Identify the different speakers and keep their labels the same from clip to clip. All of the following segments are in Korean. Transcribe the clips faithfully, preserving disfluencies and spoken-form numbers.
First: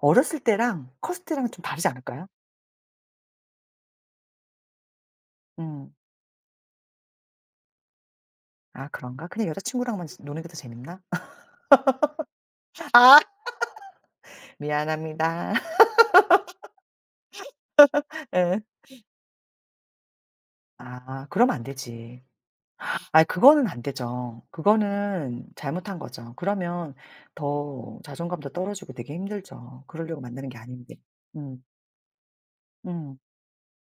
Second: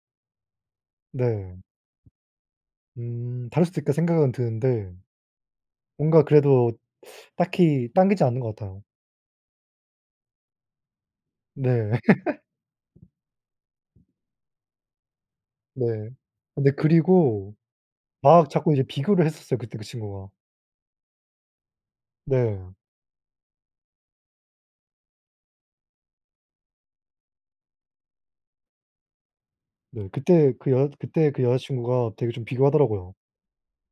Speaker 1: 어렸을 때랑 컸을 때랑은
Speaker 2: 네.
Speaker 1: 좀 다르지 않을까요?
Speaker 2: 음. 다를 수도 있다 생각은 드는데
Speaker 1: 음.
Speaker 2: 뭔가 그래도 딱히 땅기지 않는 것 같아요.
Speaker 1: 아, 그런가? 그냥 여자 친구랑만 저 노는 게 더 재미있나?
Speaker 2: 네.
Speaker 1: 아. 미안합니다.
Speaker 2: 네. 근데 그리고 막
Speaker 1: 예.
Speaker 2: 자꾸 이제 비교를 했었어요, 그때 그 친구가.
Speaker 1: 아. 그러면 안 되지.
Speaker 2: 네.
Speaker 1: 아이, 그거는 안 되죠. 그거는 잘못한 거죠. 그러면 더 자존감도 떨어지고 되게 힘들죠.
Speaker 2: 네.
Speaker 1: 그러려고 만나는
Speaker 2: 그때
Speaker 1: 게
Speaker 2: 그 여자
Speaker 1: 아닌데.
Speaker 2: 그때 그 여자
Speaker 1: 음.
Speaker 2: 친구가 되게 좀 비교하더라고요.
Speaker 1: 음.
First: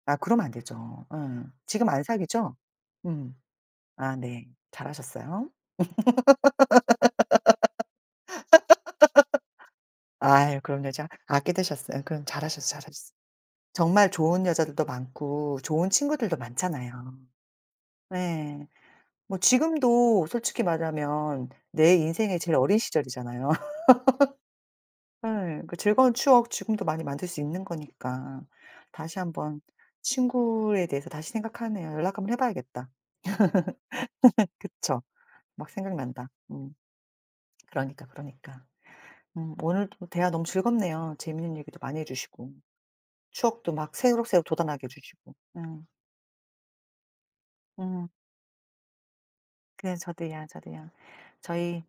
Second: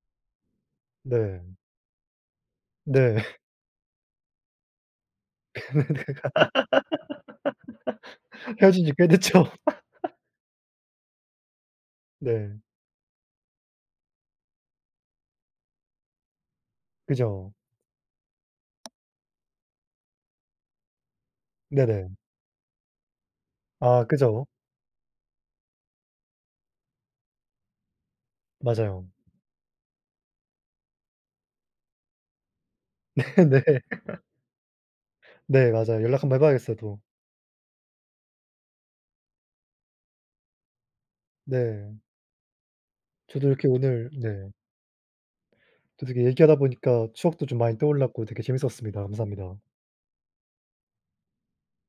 Speaker 1: 아, 그러면 안 되죠. 예.
Speaker 2: 네.
Speaker 1: 지금 안 사귀죠?
Speaker 2: 네.
Speaker 1: 음. 아, 네. 잘하셨어요.
Speaker 2: 헤어진 지 꽤 됐죠.
Speaker 1: 아유, 그런 여자 아, 꽤 되셨어요? 그럼
Speaker 2: 네.
Speaker 1: 잘하셨어요, 잘하셨어요. 정말 좋은 여자들도 많고 좋은 친구들도 많잖아요.
Speaker 2: 그죠.
Speaker 1: 네. 뭐 지금도 솔직히 말하면 내
Speaker 2: 네네.
Speaker 1: 인생에 제일 어린 시절이잖아요.
Speaker 2: 아, 그죠.
Speaker 1: 예. 그 즐거운 추억 지금도 많이 만들 수 있는 거니까
Speaker 2: 맞아요.
Speaker 1: 다시 한 번 친구에 대해서 다시 생각하네요. 연락 한 번 해 봐야겠다.
Speaker 2: 네네.
Speaker 1: 그쵸. 막
Speaker 2: 네, 맞아요. 연락 한
Speaker 1: 생각난다.
Speaker 2: 번 해
Speaker 1: 음.
Speaker 2: 봐야겠어요, 또.
Speaker 1: 그러니까, 그러니까. 음. 오늘도 대화 너무 즐겁네요, 재미있는 얘기도 많이
Speaker 2: 네.
Speaker 1: 해 주시고.
Speaker 2: 저도 이렇게
Speaker 1: 추억도 막
Speaker 2: 오늘
Speaker 1: 새록새록
Speaker 2: 네.
Speaker 1: 돋아나게 해 주시고. 음.
Speaker 2: 또 되게 얘기하다 보니까 추억도 좀 많이
Speaker 1: 음.
Speaker 2: 떠올랐고 되게 재밌었습니다. 감사합니다.
Speaker 1: 그래. 저도요, 저도요. 저희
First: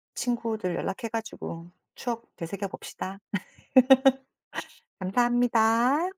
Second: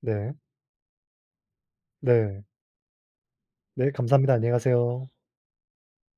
Speaker 2: 네.
Speaker 1: 친구들 연락해 가지고 추억
Speaker 2: 네.
Speaker 1: 되새겨 봅시다.
Speaker 2: 네, 감사합니다. 안녕히 가세요.
Speaker 1: 감사합니다.